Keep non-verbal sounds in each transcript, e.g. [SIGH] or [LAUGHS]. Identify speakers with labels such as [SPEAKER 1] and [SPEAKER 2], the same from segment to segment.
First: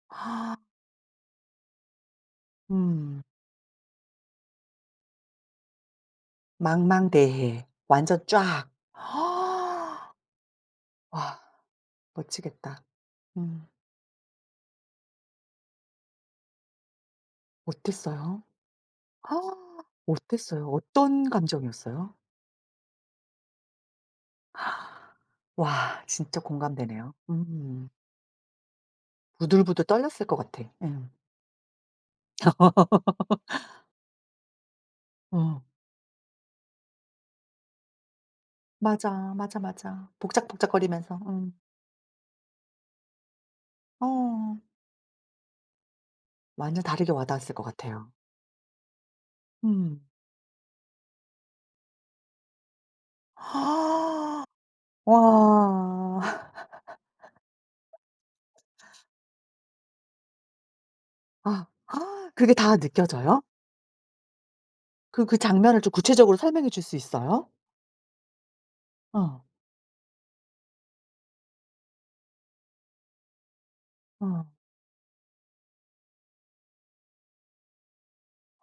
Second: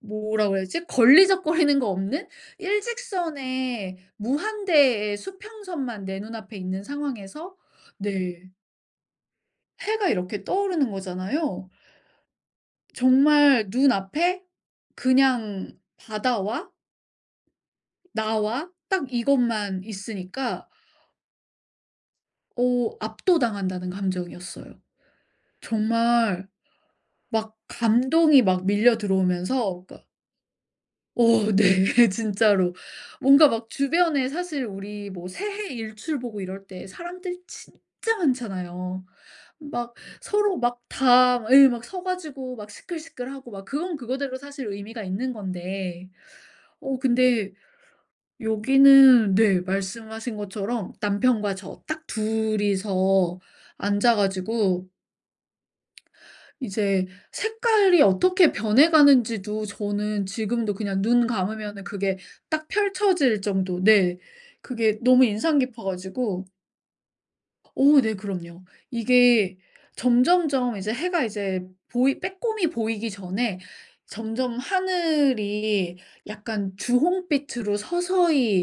[SPEAKER 1] 뭐라고 그래야지? 걸리적거리는 거 없는
[SPEAKER 2] 음.
[SPEAKER 1] 일직선의, 무한대의 수평선만 내 눈앞에 있는 상황에서
[SPEAKER 2] 망망대해 완전
[SPEAKER 1] 네.
[SPEAKER 2] 쫘악.
[SPEAKER 1] 해가
[SPEAKER 2] [INHALES]
[SPEAKER 1] 이렇게 떠오르는
[SPEAKER 2] 와
[SPEAKER 1] 거잖아요.
[SPEAKER 2] 멋지겠다.
[SPEAKER 1] 정말
[SPEAKER 2] 음.
[SPEAKER 1] 눈앞에 그냥 바다와
[SPEAKER 2] 어땠어요?
[SPEAKER 1] 나와 딱 이것만
[SPEAKER 2] [INHALES] 어땠어요?
[SPEAKER 1] 있으니까
[SPEAKER 2] 어떤 감정이었어요?
[SPEAKER 1] 어 압도당한다는 감정이었어요.
[SPEAKER 2] [INHALES] 와 진짜
[SPEAKER 1] 정말
[SPEAKER 2] 공감되네요.
[SPEAKER 1] 막
[SPEAKER 2] 음.
[SPEAKER 1] 감동이 막 밀려들어오면서
[SPEAKER 2] 부들부들
[SPEAKER 1] 그러니까
[SPEAKER 2] 떨렸을 거 같아. 응.
[SPEAKER 1] 어 네. 진짜로. 뭔가 막
[SPEAKER 2] [LAUGHS]
[SPEAKER 1] 주변에 사실 우리 뭐
[SPEAKER 2] 어.
[SPEAKER 1] 새해 일출 보고 이럴 때 사람들 진짜 많잖아요.
[SPEAKER 2] 맞아. 맞아,
[SPEAKER 1] 막
[SPEAKER 2] 맞아.
[SPEAKER 1] 서로 막
[SPEAKER 2] 복작복작하면서
[SPEAKER 1] 다 막
[SPEAKER 2] 응.
[SPEAKER 1] 으이 막 서 가지고 막 시끌시끌하고 막, 그건 그거대로
[SPEAKER 2] 어.
[SPEAKER 1] 사실 의미가 있는 건데
[SPEAKER 2] 완전
[SPEAKER 1] 어
[SPEAKER 2] 다르게
[SPEAKER 1] 근데
[SPEAKER 2] 와닿았을 것 같아요.
[SPEAKER 1] 여기는 네
[SPEAKER 2] 음.
[SPEAKER 1] 말씀하신 것처럼 남편과 저 딱 둘이서 앉아 가지고
[SPEAKER 2] [INHALES] 와.
[SPEAKER 1] 이제 색깔이 어떻게 변해
[SPEAKER 2] [LAUGHS]
[SPEAKER 1] 가는지도 저는 지금도 그냥 눈
[SPEAKER 2] 아
[SPEAKER 1] 감으면은 그게
[SPEAKER 2] [INHALES] 그게
[SPEAKER 1] 딱
[SPEAKER 2] 다
[SPEAKER 1] 펼쳐질
[SPEAKER 2] 느껴져요?
[SPEAKER 1] 정도 네. 그게 너무
[SPEAKER 2] 그 그
[SPEAKER 1] 인상
[SPEAKER 2] 장면을
[SPEAKER 1] 깊어
[SPEAKER 2] 좀 구체적으로
[SPEAKER 1] 가지고
[SPEAKER 2] 설명해 줄 수 있어요?
[SPEAKER 1] 어 네 그럼요.
[SPEAKER 2] 어.
[SPEAKER 1] 이게 점점점 이제 해가 이제 보이 빼꼼히 보이기 전에
[SPEAKER 2] 어.
[SPEAKER 1] 점점 하늘이 약간 주홍빛으로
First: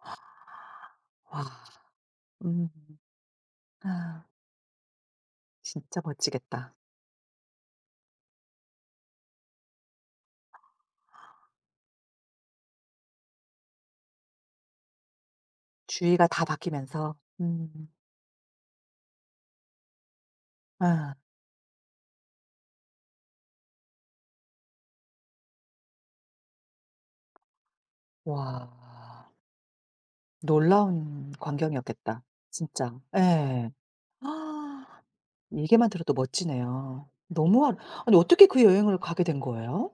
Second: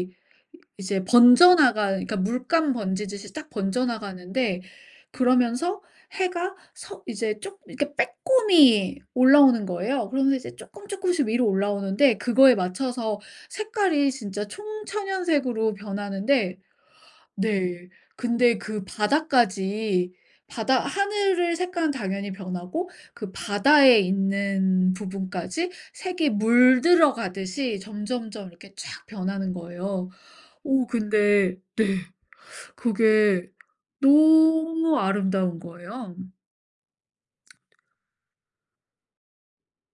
[SPEAKER 2] 어
[SPEAKER 1] 이제
[SPEAKER 2] 아. 와.
[SPEAKER 1] 번져나갈 그니까
[SPEAKER 2] 음.
[SPEAKER 1] 물감 번지듯이 쫙
[SPEAKER 2] 아.
[SPEAKER 1] 번져나가는데 그러면서
[SPEAKER 2] 진짜
[SPEAKER 1] 해가
[SPEAKER 2] 멋지겠다.
[SPEAKER 1] 서 이제 쪽 이렇게 빼꼼히 올라오는 거예요. 그러면서 이제 쪼끔쪼끔씩 위로 올라오는데 그거에 맞춰서 색깔이 진짜 총천연색으로
[SPEAKER 2] 주위가 다
[SPEAKER 1] 변하는데
[SPEAKER 2] 바뀌면서. 음.
[SPEAKER 1] 네. 근데 그 바다까지 바다
[SPEAKER 2] 아.
[SPEAKER 1] 하늘의 색깔은 당연히 변하고 그 바다에 있는 부분까지 색이 물들어 가듯이 점점점 이렇게
[SPEAKER 2] 와.
[SPEAKER 1] 쫘악 변하는 거예요. 어
[SPEAKER 2] 놀라운
[SPEAKER 1] 근데 네.
[SPEAKER 2] 광경이었겠다. 진짜.
[SPEAKER 1] 그게
[SPEAKER 2] 예.
[SPEAKER 1] 너무
[SPEAKER 2] 아
[SPEAKER 1] 아름다운
[SPEAKER 2] 얘기만 들어도
[SPEAKER 1] 거예요.
[SPEAKER 2] 멋지네요. 너무 아름 아니 어떻게 그 여행을 가게 된 거예요?